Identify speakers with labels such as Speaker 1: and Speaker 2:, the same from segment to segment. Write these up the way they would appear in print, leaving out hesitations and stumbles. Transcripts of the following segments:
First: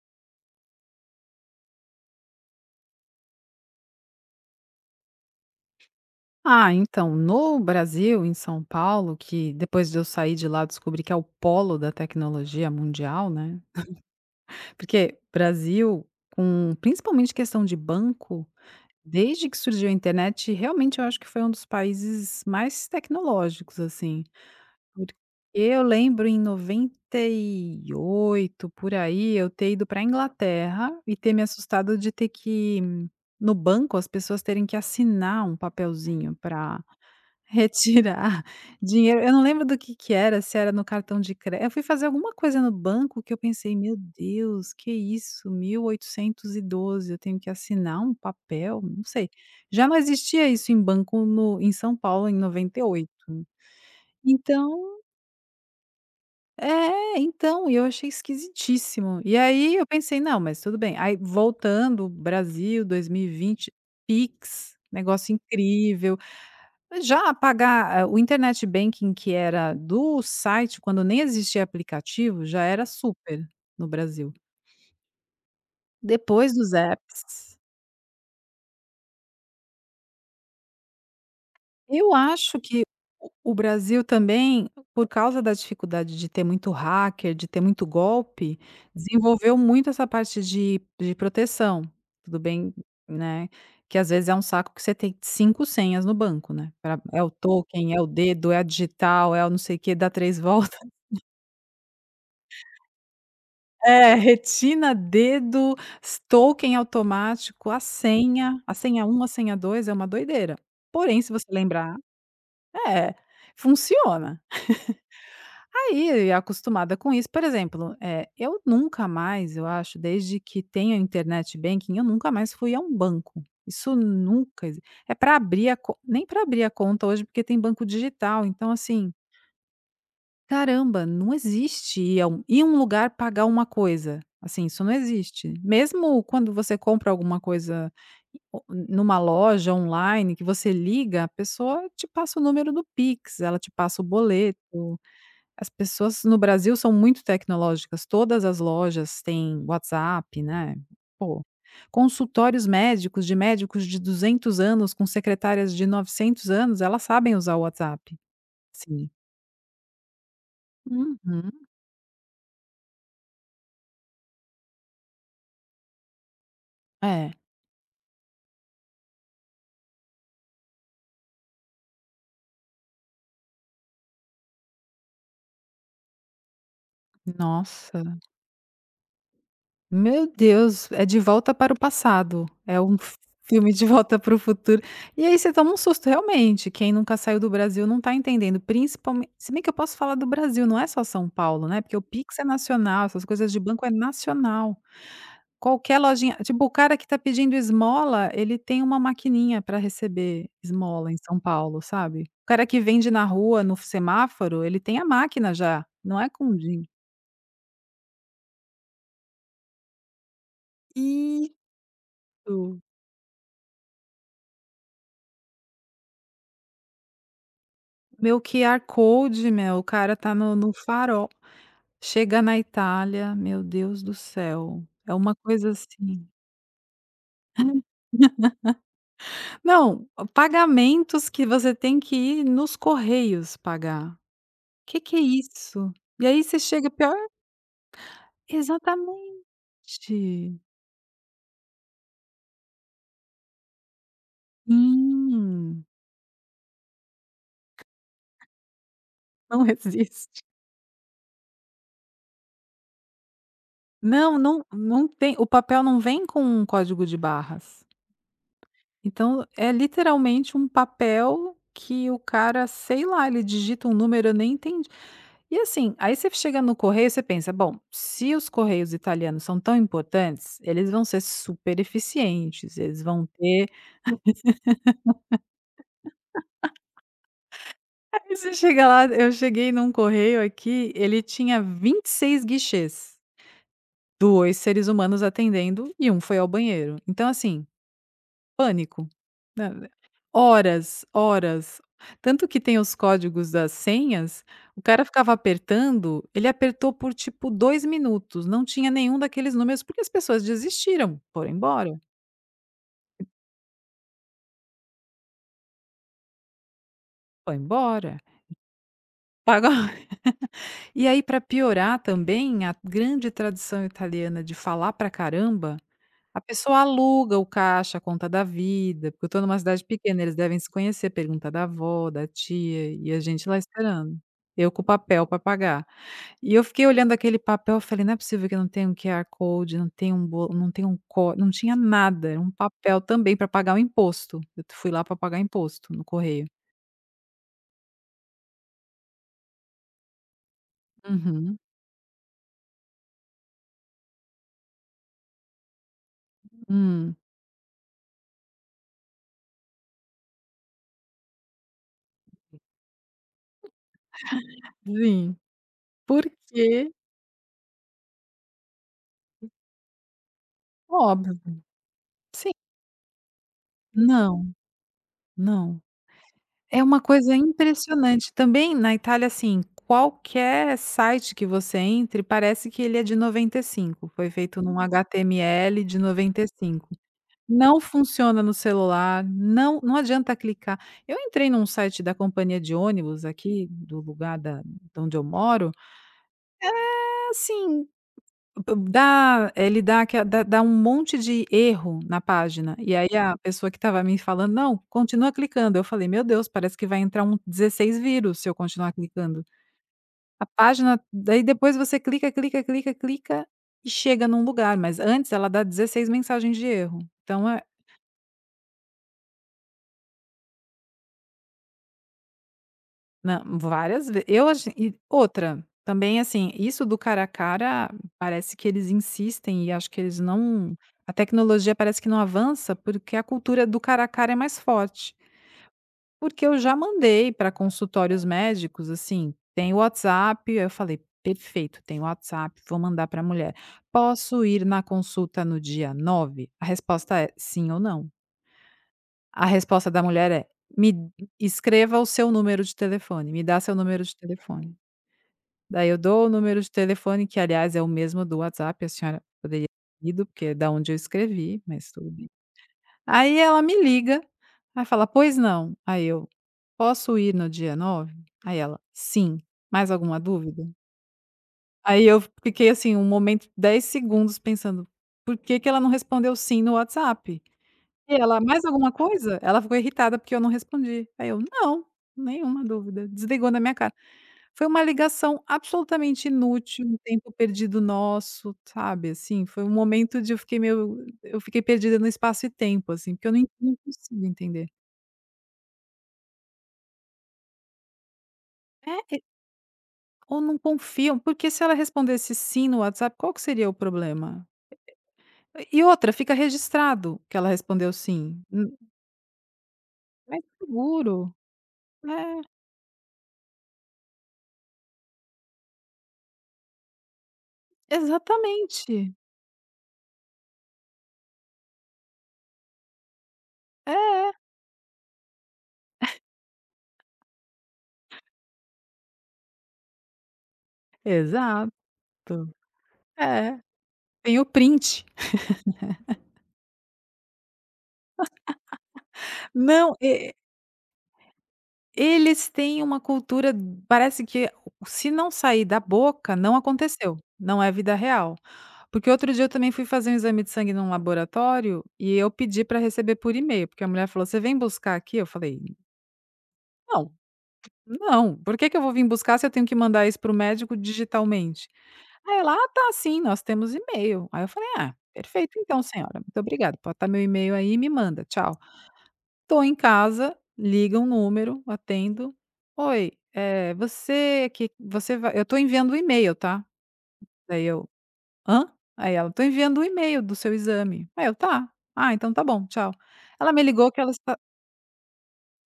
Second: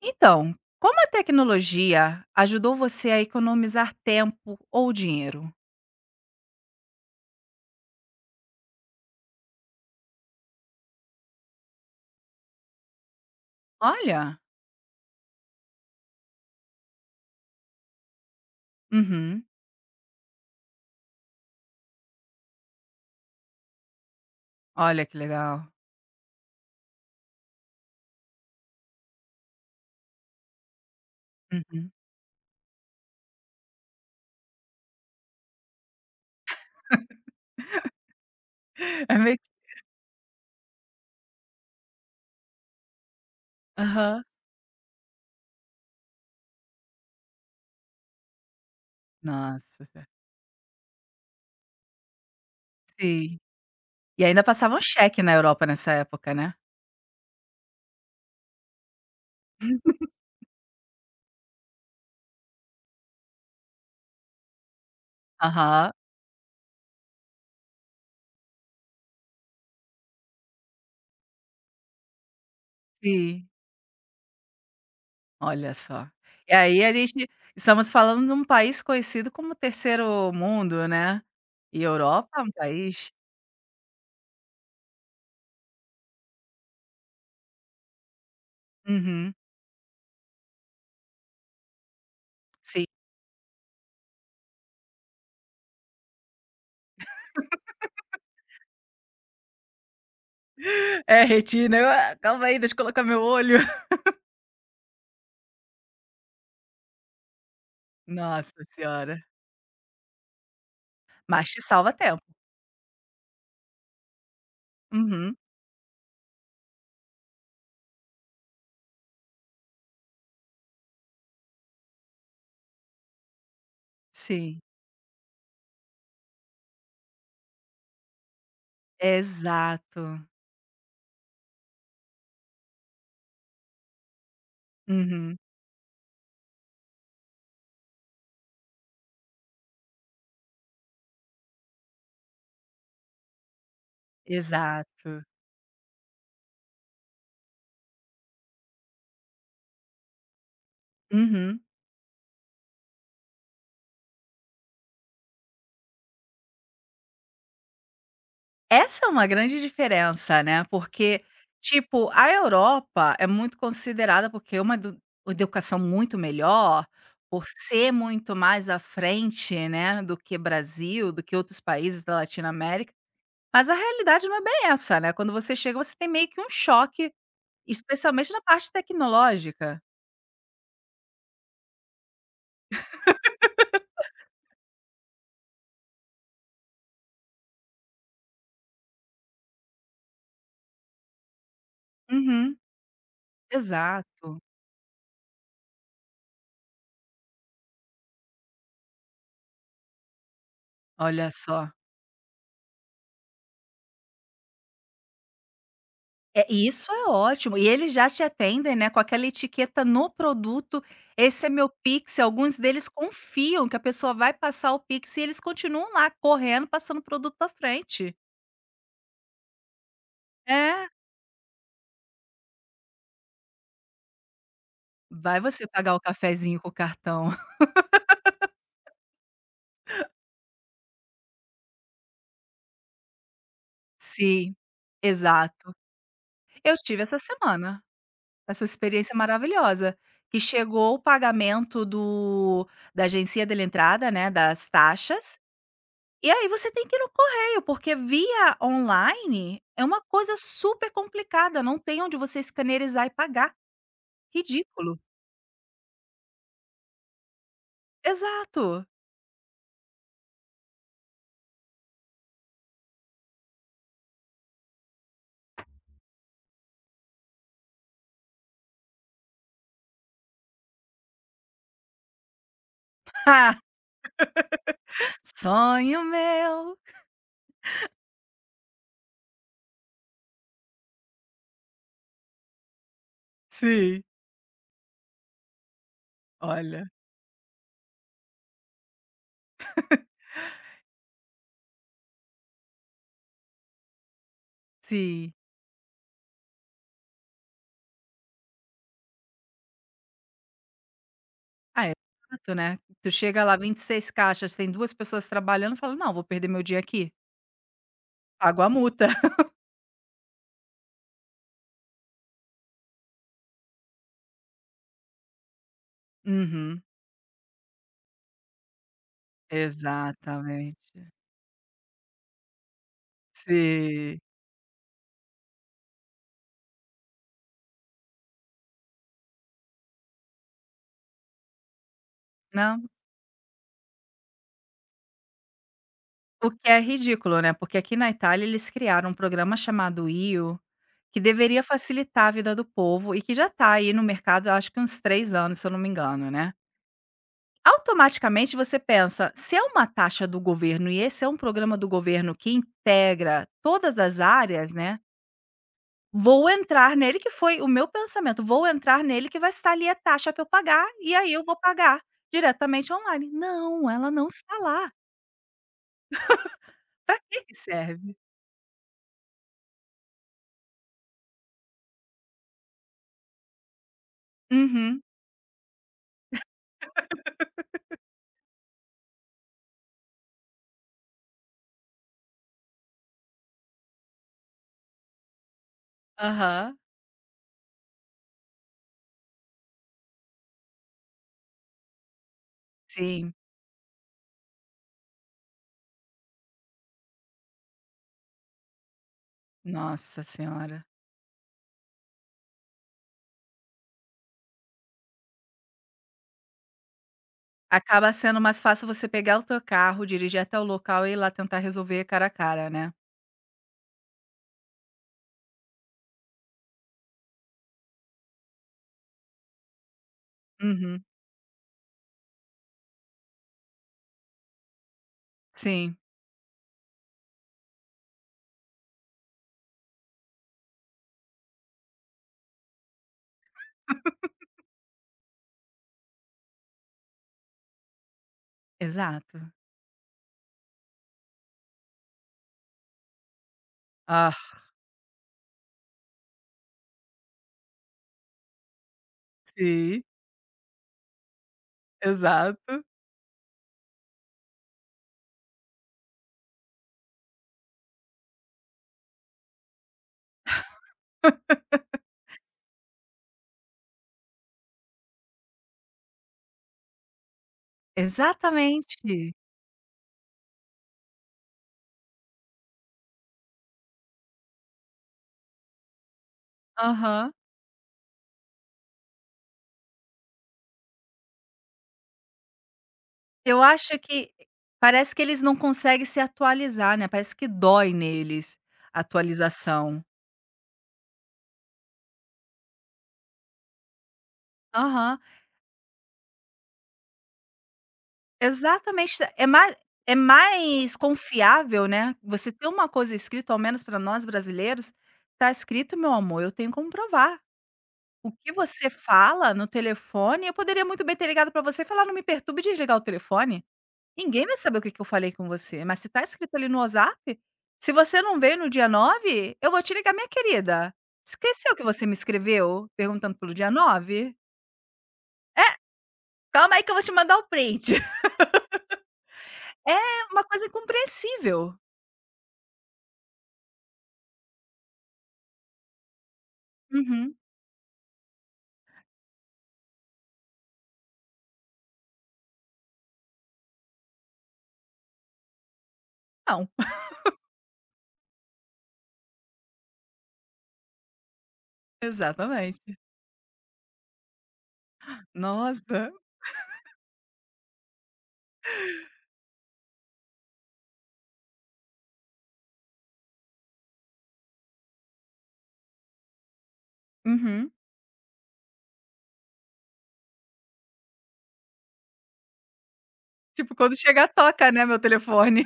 Speaker 1: Então, como a tecnologia ajudou você a economizar tempo ou dinheiro?
Speaker 2: Ah, então, no Brasil, em São Paulo, que depois de eu sair de lá descobri que é o polo da tecnologia mundial, né?
Speaker 1: Olha!
Speaker 2: Porque Brasil, com principalmente questão de banco,
Speaker 1: Uhum.
Speaker 2: desde que surgiu a internet, realmente eu acho que foi um dos países mais tecnológicos, assim.
Speaker 1: Olha
Speaker 2: Porque
Speaker 1: que legal.
Speaker 2: eu lembro em 98 por aí, eu ter ido para a Inglaterra e ter me
Speaker 1: Uhum.
Speaker 2: assustado de ter que, no banco, as pessoas terem que assinar um papelzinho para retirar
Speaker 1: É
Speaker 2: dinheiro. Eu
Speaker 1: meio
Speaker 2: não
Speaker 1: que
Speaker 2: lembro do que era, se era no cartão de crédito. Eu fui fazer alguma coisa no banco que eu pensei: "Meu
Speaker 1: aham.
Speaker 2: Deus, que isso, 1812, eu tenho que assinar um papel", não sei.
Speaker 1: Nossa.
Speaker 2: Já não existia isso em banco no em São Paulo em 98.
Speaker 1: Sim. E ainda passavam
Speaker 2: Então
Speaker 1: cheque na Europa nessa época, né?
Speaker 2: é, então, e eu achei esquisitíssimo. E aí eu pensei: "Não, mas tudo bem". Aí voltando, Brasil, 2020, Pix, negócio
Speaker 1: Aham.
Speaker 2: incrível. Já pagar, o internet banking que era do site, quando nem existia aplicativo, já era super
Speaker 1: Sim.
Speaker 2: no Brasil.
Speaker 1: Olha só. E
Speaker 2: Depois dos
Speaker 1: aí a gente
Speaker 2: apps.
Speaker 1: estamos falando de um país conhecido como terceiro mundo, né. E
Speaker 2: Eu
Speaker 1: Europa é um
Speaker 2: acho que o
Speaker 1: país.
Speaker 2: o Brasil também, por causa da dificuldade de ter muito hacker, de ter muito golpe,
Speaker 1: Uhum.
Speaker 2: desenvolveu muito essa parte de proteção. Tudo bem,
Speaker 1: Sim.
Speaker 2: né, que às vezes é um saco que você tem 5 senhas no banco, né, pra é o token, é o dedo, é a digital, é o não sei o quê, dá 3 voltas.
Speaker 1: É retina. Eu: "Ah, calma aí, deixa eu colocar meu olho".
Speaker 2: É, retina, dedo, s token automático,
Speaker 1: Nossa
Speaker 2: a senha
Speaker 1: senhora.
Speaker 2: um a senha 2 é uma doideira. Porém, se você
Speaker 1: Mas te salva
Speaker 2: lembrar
Speaker 1: tempo.
Speaker 2: é, funciona.
Speaker 1: Uhum.
Speaker 2: Aí, acostumada com isso por exemplo, é eu nunca mais, eu acho, desde que tenho internet banking, eu nunca mais fui a um banco. Isso
Speaker 1: Sim.
Speaker 2: nunca exi é para abrir a co nem para abrir a conta hoje, porque tem banco digital, então assim
Speaker 1: Exato.
Speaker 2: caramba, não existe ir a um lugar pagar uma coisa, assim, isso não
Speaker 1: Uhum.
Speaker 2: existe. Mesmo quando você compra alguma coisa o numa loja online que você liga, a pessoa te passa o número do Pix, ela te passa o boleto.
Speaker 1: Exato.
Speaker 2: As pessoas no Brasil são muito tecnológicas, todas as lojas têm WhatsApp, né. Pô,
Speaker 1: Uhum.
Speaker 2: consultórios médicos de 200 anos com secretárias de 900 anos, elas sabem usar o WhatsApp.
Speaker 1: Essa é
Speaker 2: Sim.
Speaker 1: uma grande diferença, né, porque,
Speaker 2: Uhum.
Speaker 1: tipo, a Europa é muito considerada porque é uma educação muito melhor,
Speaker 2: É.
Speaker 1: por ser muito mais à frente, né, do que Brasil, do que outros países da Latinoamérica, mas a realidade não é bem essa, né, quando você chega você tem meio que um choque,
Speaker 2: Nossa,
Speaker 1: especialmente na parte tecnológica.
Speaker 2: meu Deus, é De Volta para o Passado, é um filme De Volta para o Futuro. E aí você toma um susto realmente, quem nunca saiu do Brasil não está entendendo. Principalmente, se bem que eu posso falar do Brasil, não é só São Paulo, né, porque o Pix é
Speaker 1: Uhum.
Speaker 2: nacional, essas coisas de banco é
Speaker 1: Exato.
Speaker 2: nacional. Qualquer lojinha, tipo, o cara que está pedindo esmola, ele tem uma maquininha para receber esmola em
Speaker 1: Olha
Speaker 2: São
Speaker 1: só.
Speaker 2: Paulo, sabe. O cara que vende na rua, no semáforo, ele tem a máquina já, não é
Speaker 1: É,
Speaker 2: com
Speaker 1: e
Speaker 2: din
Speaker 1: isso é ótimo. E eles já te atendem, né, com aquela etiqueta no produto, esse é
Speaker 2: isso.
Speaker 1: meu Pix, alguns deles confiam que a pessoa vai passar o Pix e eles continuam lá correndo, passando o produto à frente.
Speaker 2: Meu QR code, meu, o cara tá no
Speaker 1: É,
Speaker 2: farol. Chega na Itália, meu Deus do céu, é uma
Speaker 1: vai você
Speaker 2: coisa
Speaker 1: pagar o
Speaker 2: assim.
Speaker 1: cafezinho com o cartão.
Speaker 2: Não, pagamentos que você tem que ir nos correios pagar.
Speaker 1: Sim,
Speaker 2: Que é
Speaker 1: exato.
Speaker 2: isso? E aí você
Speaker 1: Eu
Speaker 2: chega
Speaker 1: tive
Speaker 2: pior
Speaker 1: essa semana, essa experiência
Speaker 2: exatamente.
Speaker 1: maravilhosa, que chegou o pagamento do da agência de entrada, né, das taxas.
Speaker 2: Hum,
Speaker 1: E aí você tem que ir no correio, porque via online
Speaker 2: não
Speaker 1: é uma coisa
Speaker 2: existe.
Speaker 1: super complicada, não tem onde você escanerizar e pagar.
Speaker 2: Não, não
Speaker 1: Ridículo.
Speaker 2: não tem o papel não vem com um código de barras.
Speaker 1: Exato.
Speaker 2: Então, é literalmente um papel que o cara, sei lá, ele digita um número, eu nem entendi. E assim, aí você chega no correio, você pensa: "Bom, se os correios italianos são tão importantes, eles vão ser super eficientes, eles vão ter".
Speaker 1: Sonho meu.
Speaker 2: Aí você chega lá, eu cheguei num correio aqui, ele tinha 26 guichês,
Speaker 1: Sim.
Speaker 2: 2 seres humanos atendendo e um foi ao
Speaker 1: Olha.
Speaker 2: banheiro. Então assim, pânico. Na horas, horas. Tanto que tem os códigos das senhas, o cara
Speaker 1: Sim.
Speaker 2: ficava apertando, ele apertou por tipo 2 minutos, não tinha nenhum daqueles números, porque as pessoas desistiram, foram
Speaker 1: Ah, é
Speaker 2: embora,
Speaker 1: chato, né. Tu chega lá, 26 caixas, tem 2 pessoas trabalhando, fala: "Não, vou perder meu dia aqui?
Speaker 2: foi embora,
Speaker 1: Pago a multa".
Speaker 2: pagou. E aí para piorar também, a grande tradição italiana de falar pra caramba, a pessoa
Speaker 1: Uhum.
Speaker 2: aluga o caixa, a conta da vida, porque eu tô numa cidade pequena, eles devem se
Speaker 1: Exatamente.
Speaker 2: conhecer, pergunta da avó, da tia, e a gente lá esperando.
Speaker 1: Sim.
Speaker 2: Eu com o papel para pagar. E eu fiquei olhando aquele papel, eu falei: "Não é possível que não tenha um QR code, não tenha um bo não tenha um có", não tinha nada, era um
Speaker 1: Não,
Speaker 2: papel também para pagar o imposto. Eu fui lá para pagar imposto no correio.
Speaker 1: o que é ridículo, né, porque aqui na Itália eles criaram um programa chamado IO. Que
Speaker 2: Uhum.
Speaker 1: deveria facilitar a vida do povo e que já está aí no mercado, acho que uns 3 anos, se eu não me engano, né.
Speaker 2: Hum.
Speaker 1: Automaticamente você pensa, se é uma taxa do governo e esse é um programa do governo que integra todas as áreas, né,
Speaker 2: Sim. Por
Speaker 1: vou
Speaker 2: quê?
Speaker 1: entrar nele, que foi o meu pensamento, vou entrar nele que vai estar ali a taxa para eu pagar, e aí
Speaker 2: Óbvio.
Speaker 1: eu vou pagar
Speaker 2: Sim.
Speaker 1: diretamente online. Não, ela não
Speaker 2: Não,
Speaker 1: está lá.
Speaker 2: não. É uma
Speaker 1: Para
Speaker 2: coisa
Speaker 1: que que serve?
Speaker 2: impressionante. Também na Itália, assim, qualquer site que você entre, parece que ele é de 95, foi feito num
Speaker 1: Uhum.
Speaker 2: HTML de 95. Não funciona no celular, não adianta clicar. Eu entrei num site da companhia de ônibus aqui, do lugar da de onde eu moro,
Speaker 1: Aham.
Speaker 2: é assim dá, ele dá aque dá dá um monte de erro na página, e aí
Speaker 1: Sim.
Speaker 2: a pessoa que estava me falando: "Não, continua clicando", eu falei: "Meu Deus, parece que vai entrar um 16 vírus se eu continuar clicando".
Speaker 1: Nossa
Speaker 2: A
Speaker 1: senhora.
Speaker 2: página daí depois você clica, clica, clica, clica e chega num lugar, mas antes ela dá 16 mensagens de erro. Então é
Speaker 1: Acaba sendo mais fácil você pegar o teu carro, dirigir até o local e ir lá tentar resolver cara a cara, né.
Speaker 2: não, várias ve eu achei, e outra, também assim, isso do cara a cara, parece que eles insistem, e acho que eles não,
Speaker 1: Uhum.
Speaker 2: a tecnologia parece que não avança, porque a cultura do cara a cara é mais forte.
Speaker 1: Sim,
Speaker 2: Porque eu já mandei para consultórios médicos, assim, tem o WhatsApp, eu falei: "Perfeito, tem o WhatsApp, vou mandar para a mulher. 'Posso ir na consulta no dia 9?' A resposta é: 'Sim ou não'". A
Speaker 1: exato.
Speaker 2: resposta da mulher é: "Me escreva o seu número de telefone, me dá seu número de
Speaker 1: Ah,
Speaker 2: telefone". Daí eu dou o número de telefone, que aliás é o mesmo do WhatsApp, a senhora poderia
Speaker 1: sim,
Speaker 2: ter ido, porque é da onde eu escrevi, mas tudo bem.
Speaker 1: exato.
Speaker 2: Aí ela me liga, aí fala: "Pois não". Aí eu: "Posso ir no dia 9?" Aí ela: "Sim, mais alguma dúvida?" Aí eu fiquei assim um momento, 10 segundos pensando: "Por que que ela não respondeu 'sim' no WhatsApp?" E ela: "Mais alguma
Speaker 1: Exatamente.
Speaker 2: coisa?" Ela ficou irritada porque eu não respondi. Aí eu: "Não, nenhuma dúvida". Desligou na minha cara. Foi uma ligação absolutamente inútil, um tempo
Speaker 1: Aham.
Speaker 2: perdido nosso, sabe, assim, foi um momento de eu fiquei meio eu fiquei perdida no espaço e tempo, assim, porque eu não en
Speaker 1: Eu
Speaker 2: não
Speaker 1: acho
Speaker 2: consigo
Speaker 1: que
Speaker 2: entender.
Speaker 1: parece que eles não conseguem se atualizar, né, parece que dói neles
Speaker 2: É,
Speaker 1: a
Speaker 2: e
Speaker 1: atualização.
Speaker 2: ou não confiam, porque se ela respondesse "sim" no WhatsApp, qual que seria o problema?
Speaker 1: Aham,
Speaker 2: E outra, fica registrado que ela respondeu "sim".
Speaker 1: exatamente. É mais é
Speaker 2: Mais
Speaker 1: mais
Speaker 2: seguro.
Speaker 1: confiável, né,
Speaker 2: É,
Speaker 1: você ter uma coisa escrita, ao menos para nós brasileiros, "tá escrito, meu amor, eu tenho como provar". O que você
Speaker 2: exatamente.
Speaker 1: fala no telefone, eu poderia muito bem ter ligado pra você e falar: "Não me perturbe", e desligar o telefone.
Speaker 2: É,
Speaker 1: Ninguém vai saber o que que eu falei com você, mas se tá escrito ali no WhatsApp, se você não veio no dia 9, eu vou te ligar: "Minha querida,
Speaker 2: exato.
Speaker 1: esqueceu que você me escreveu perguntando pelo
Speaker 2: É,
Speaker 1: dia 9?
Speaker 2: tem o print.
Speaker 1: Calma aí que eu vou te mandar o print".
Speaker 2: Não,
Speaker 1: É
Speaker 2: e
Speaker 1: uma coisa incompreensível.
Speaker 2: eles têm uma cultura, parece que se não sair da boca, não aconteceu,
Speaker 1: Uhum.
Speaker 2: não é vida real. Porque outro dia eu também fui fazer um exame de sangue num laboratório e eu pedi para receber por e-mail, porque a mulher falou: "Você vem buscar aqui?" Eu falei:
Speaker 1: Não.
Speaker 2: "Não, não, por que que eu vou vir buscar se eu tenho que mandar isso para o médico digitalmente?" Aí ela: "Ah, tá
Speaker 1: Exatamente.
Speaker 2: sim, nós temos e-mail". Aí eu falei: "Ah, perfeito então
Speaker 1: Nossa.
Speaker 2: senhora, muito obrigada, pode estar meu e-mail aí e me manda, tchau". Tô em casa, liga um número, atendo: "Oi, eh, você que você vai", eu tô enviando o e-mail, tá. Daí
Speaker 1: Uhum.
Speaker 2: eu: "Hã?" Aí ela: "Tô enviando o e-mail do seu exame". Aí eu: "Tá. Ah, então tá bom, tchau". Ela me
Speaker 1: Tipo,
Speaker 2: ligou
Speaker 1: quando
Speaker 2: que ela
Speaker 1: chegar
Speaker 2: está
Speaker 1: toca, né, meu telefone.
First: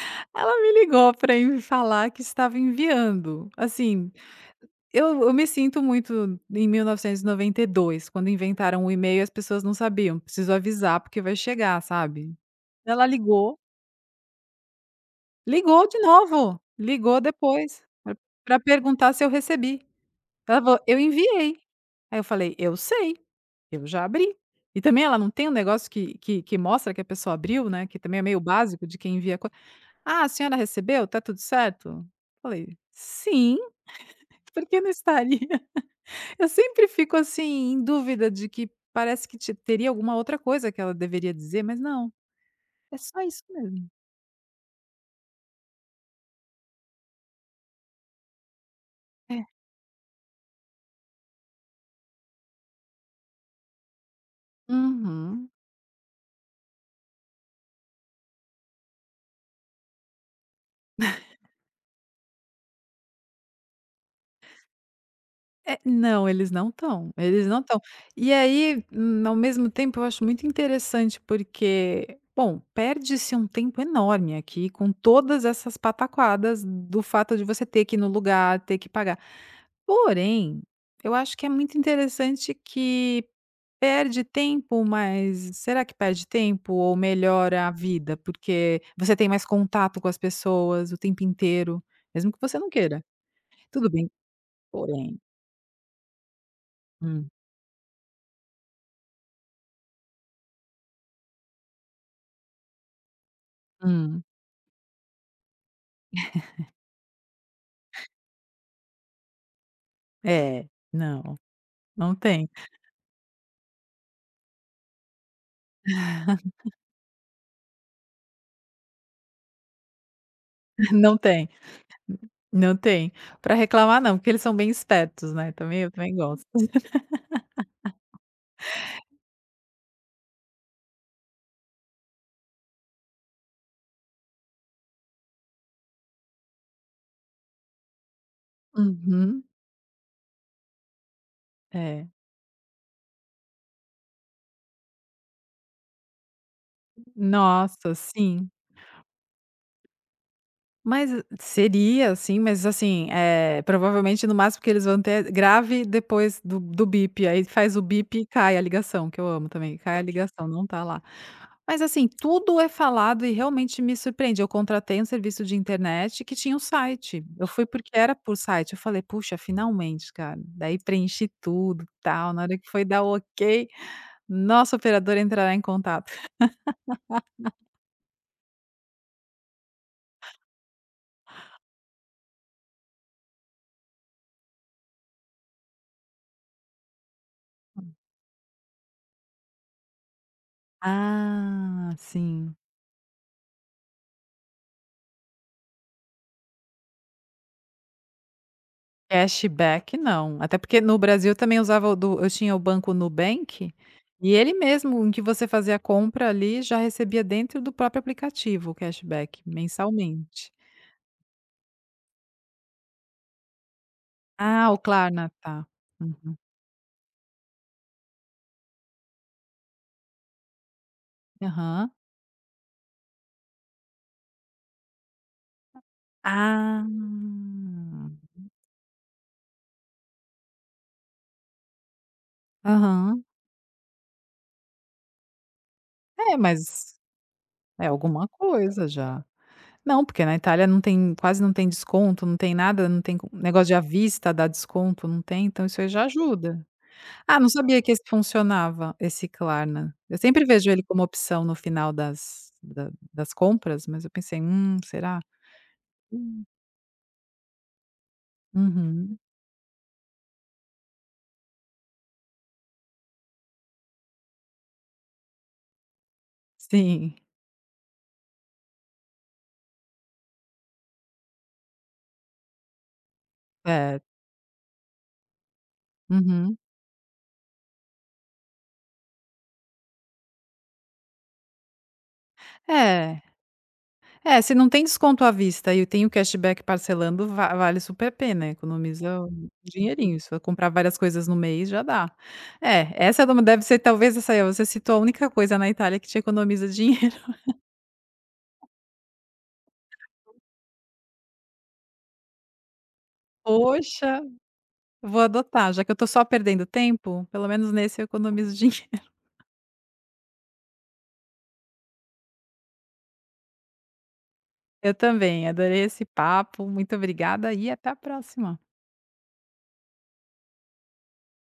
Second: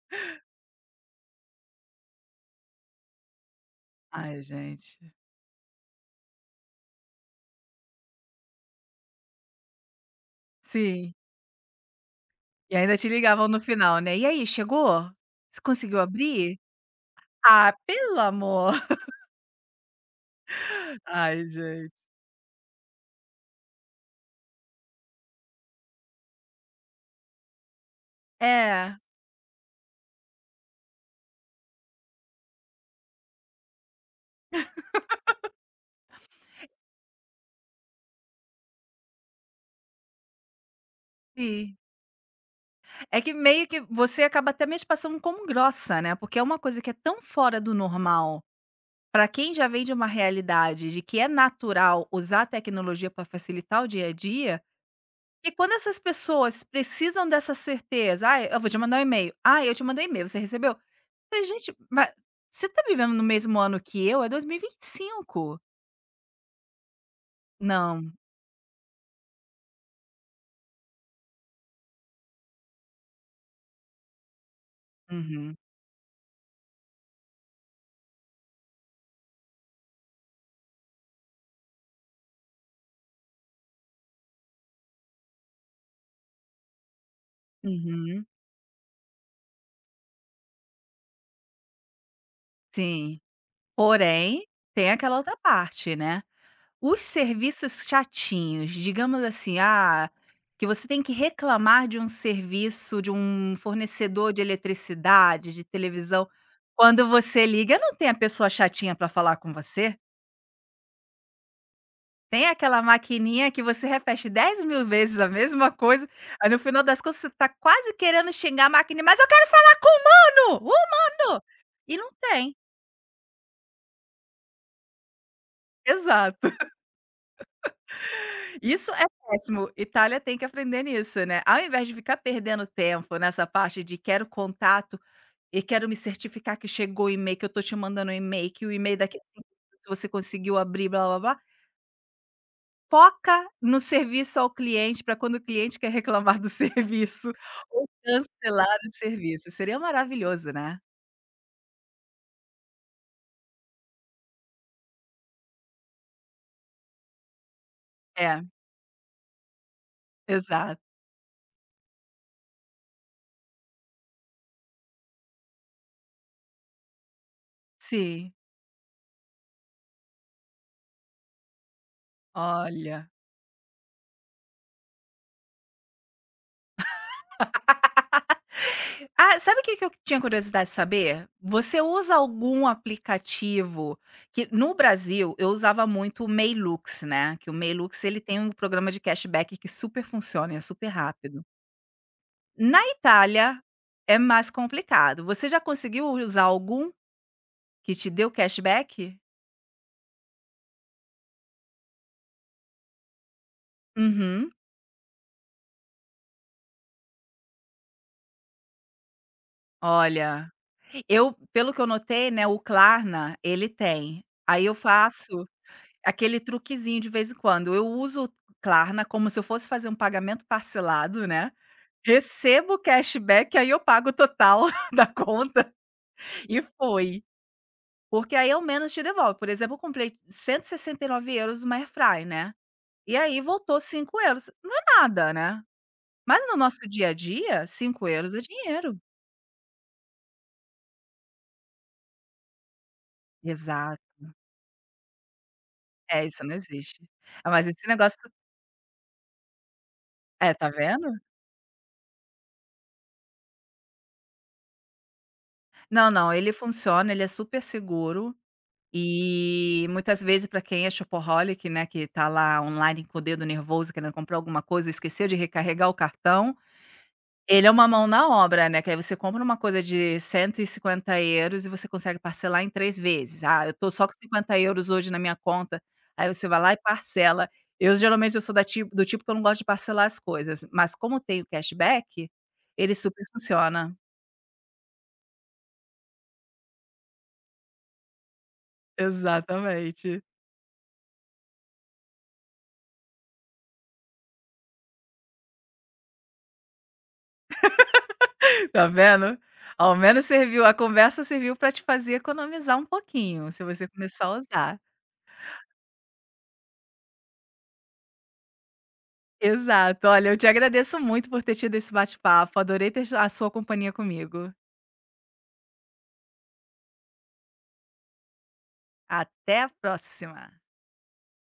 Speaker 2: ela me ligou para me falar que estava enviando. Assim,
Speaker 1: Ai, gente.
Speaker 2: eu me sinto muito em 1992, quando inventaram o e-mail e as pessoas não sabiam, preciso avisar
Speaker 1: Sim.
Speaker 2: porque vai chegar, sabe.
Speaker 1: E ainda
Speaker 2: Ela
Speaker 1: te ligavam
Speaker 2: ligou,
Speaker 1: no final, né: "E aí, chegou? Você
Speaker 2: ligou
Speaker 1: conseguiu
Speaker 2: de
Speaker 1: abrir?"
Speaker 2: novo, ligou
Speaker 1: Ah,
Speaker 2: depois pra
Speaker 1: pelo
Speaker 2: pra
Speaker 1: amor.
Speaker 2: perguntar se eu recebi. Ela falou: "Eu
Speaker 1: Ai,
Speaker 2: enviei".
Speaker 1: gente.
Speaker 2: Aí eu falei: "Eu sei, eu já abri". E também ela não tem um negócio que mostra que a pessoa abriu, né, que também é meio básico de
Speaker 1: É,
Speaker 2: quem envia coisa: "Ah, a senhora recebeu? Tá tudo certo?" Falei: "Sim, por que não estaria?" Eu sempre fico, assim, em dúvida de que parece que te teria alguma outra coisa que ela deveria dizer,
Speaker 1: sim.
Speaker 2: mas não, é só
Speaker 1: É que
Speaker 2: isso
Speaker 1: meio que
Speaker 2: mesmo.
Speaker 1: você acaba até mesmo passando como grossa, né, porque é uma coisa que é tão fora do normal, pra
Speaker 2: É.
Speaker 1: quem já vem de uma realidade de que é natural usar a tecnologia pra facilitar o dia a dia,
Speaker 2: Uhum.
Speaker 1: e quando essas pessoas precisam dessa certeza: ah, eu vou te mandar um e-mail. Ah, eu te mandei um e-mail, você recebeu? Eu falei: "Gente, ma você tá vivendo no mesmo ano que eu? É dois mil e vinte e cinco.
Speaker 2: É, não, eles não estão, eles não estão.
Speaker 1: Não.
Speaker 2: E aí, ao mesmo tempo, eu acho muito interessante, porque, bom, perde-se um tempo enorme aqui com todas
Speaker 1: Uhum.
Speaker 2: essas pataquadas do fato de você ter que ir no lugar, ter que pagar. Porém, eu acho que é muito interessante que perde tempo, mas será que perde tempo ou melhora a vida?
Speaker 1: Uhum.
Speaker 2: Porque você tem mais contato com as pessoas o tempo inteiro, mesmo que você não queira.
Speaker 1: Sim.
Speaker 2: Tudo bem,
Speaker 1: Porém, tem aquela
Speaker 2: porém.
Speaker 1: outra parte, né. Os
Speaker 2: Hum,
Speaker 1: serviços chatinhos, digamos assim, ah, que você tem que reclamar de um serviço, de um
Speaker 2: hum.
Speaker 1: fornecedor de eletricidade, de televisão. Quando você liga, não tem a pessoa chatinha para falar com você.
Speaker 2: É, não, não
Speaker 1: Tem
Speaker 2: tem,
Speaker 1: aquela maquininha que você repete 10 mil vezes a mesma coisa, aí no final das contas você tá quase querendo xingar a máquina: "Mas eu quero falar com o humano, o
Speaker 2: não
Speaker 1: humano!"
Speaker 2: tem,
Speaker 1: E não tem.
Speaker 2: não tem. Para reclamar não, porque eles são bem espertos, né, também eu também gosto.
Speaker 1: Exato. Isso é péssimo. Itália tem que aprender nisso, né. Ao invés de ficar perdendo tempo nessa parte de quero contato e quero me certificar que chegou o e-mail, que eu tô te mandando um e-mail, que o e-mail daqui a
Speaker 2: Uhum.
Speaker 1: 5 minutos você conseguiu abrir blá-blá-blá,
Speaker 2: É.
Speaker 1: foca no serviço ao cliente para quando o cliente quer reclamar do serviço ou
Speaker 2: Nossa, sim.
Speaker 1: cancelar o serviço. Seria maravilhoso, né.
Speaker 2: Mas eh, seria assim, mas assim, é provavelmente no máximo que eles vão ter é grave depois do bip, aí faz o bip e
Speaker 1: É,
Speaker 2: cai a ligação, que eu amo também, cai a ligação, não
Speaker 1: exato.
Speaker 2: tá lá. Mas assim, tudo é falado e realmente me surpreende, eu contratei um serviço de internet que tinha um site, eu fui porque era
Speaker 1: Sim,
Speaker 2: por site, eu falei: "Puxa, finalmente, cara". Daí preenchi tudo, tal, na hora que foi dar
Speaker 1: olha.
Speaker 2: o ok, nosso operador entrará em contato.
Speaker 1: Ah, sabe o que que eu tinha curiosidade de saber? Você usa algum aplicativo que no Brasil eu usava muito o Mailux, né, que o Mailux ele tem um programa de cashback que super funciona e é super rápido.
Speaker 2: Ah, sim.
Speaker 1: Na Itália é mais complicado. Você já conseguiu usar algum que te deu cashback?
Speaker 2: Cashback não, até porque no Brasil também usava o do eu tinha o banco Nubank, e
Speaker 1: Uhum.
Speaker 2: ele mesmo em que você fazia a compra ali, já recebia dentro do próprio aplicativo o cashback
Speaker 1: Olha,
Speaker 2: mensalmente.
Speaker 1: eu pelo que eu notei, né, o Klarna ele tem. Aí
Speaker 2: Ah,
Speaker 1: eu
Speaker 2: o Klarna,
Speaker 1: faço
Speaker 2: tá. Uhum.
Speaker 1: aquele truquezinho de vez em quando. Eu uso o Klarna como se eu fosse fazer um pagamento parcelado, né,
Speaker 2: Aham.
Speaker 1: recebo o cashback, aí eu pago o total da conta e
Speaker 2: Ah.
Speaker 1: foi. Porque aí ao menos te devolve. Por exemplo, eu comprei €169 uma airfryer, né, e
Speaker 2: Aham.
Speaker 1: aí voltou 5 euros. Não é nada, né,
Speaker 2: É,
Speaker 1: mas no nosso
Speaker 2: mas
Speaker 1: dia a dia,
Speaker 2: é
Speaker 1: cinco
Speaker 2: alguma
Speaker 1: euros é
Speaker 2: coisa
Speaker 1: dinheiro.
Speaker 2: já. Não, porque na Itália não tem quase não tem desconto, não tem nada, não tem co negócio de à
Speaker 1: Exato.
Speaker 2: vista dá desconto, não tem, então isso aí já
Speaker 1: É, isso não
Speaker 2: ajuda.
Speaker 1: existe.
Speaker 2: Ah, não
Speaker 1: Ah, mas
Speaker 2: sabia
Speaker 1: esse
Speaker 2: que esse
Speaker 1: negócio
Speaker 2: funcionava, esse Klarna. Eu sempre
Speaker 1: é, tá
Speaker 2: vejo ele como
Speaker 1: vendo?
Speaker 2: opção no final das da das compras, mas eu pensei: será?".
Speaker 1: Não, não,
Speaker 2: Hum.
Speaker 1: ele funciona, ele é super seguro.
Speaker 2: Uhum.
Speaker 1: E muitas vezes para quem é shopaholic, né, que tá lá online com o dedo nervoso querendo comprar alguma coisa, esqueceu de recarregar o cartão,
Speaker 2: Sim,
Speaker 1: ele é uma mão na obra, né, que aí você compra uma coisa de 150 euros e você consegue parcelar em 3 vezes. "Ah, eu tô
Speaker 2: é.
Speaker 1: só com 50 euros hoje na minha conta", aí você
Speaker 2: Uhum.
Speaker 1: vai lá e parcela. Eu geralmente eu sou da tipo do tipo que eu não gosto de parcelar as coisas, mas como tem o cashback, ele
Speaker 2: É.
Speaker 1: super funciona.
Speaker 2: É, se não tem desconto à vista e tem o cashback parcelando, va vale super a pena, economiza um dinheirinho.
Speaker 1: Exatamente.
Speaker 2: Se for comprar várias coisas no mês, já dá. É, essa não deve ser talvez essa aí. Ó, você citou a única coisa na Itália que te economiza dinheiro.
Speaker 1: Tá vendo? Ao menos serviu a conversa serviu para te fazer economizar um pouquinho, se você
Speaker 2: Poxa!
Speaker 1: começar a usar.
Speaker 2: Vou adotar, já que eu tô só perdendo tempo, pelo menos nesse eu economizo dinheiro.
Speaker 1: Exato. Olha, eu te agradeço muito por ter tido esse bate-papo, adorei ter a sua companhia comigo.
Speaker 2: Eu também, adorei esse papo, muito obrigada e até a próxima.
Speaker 1: Até a próxima.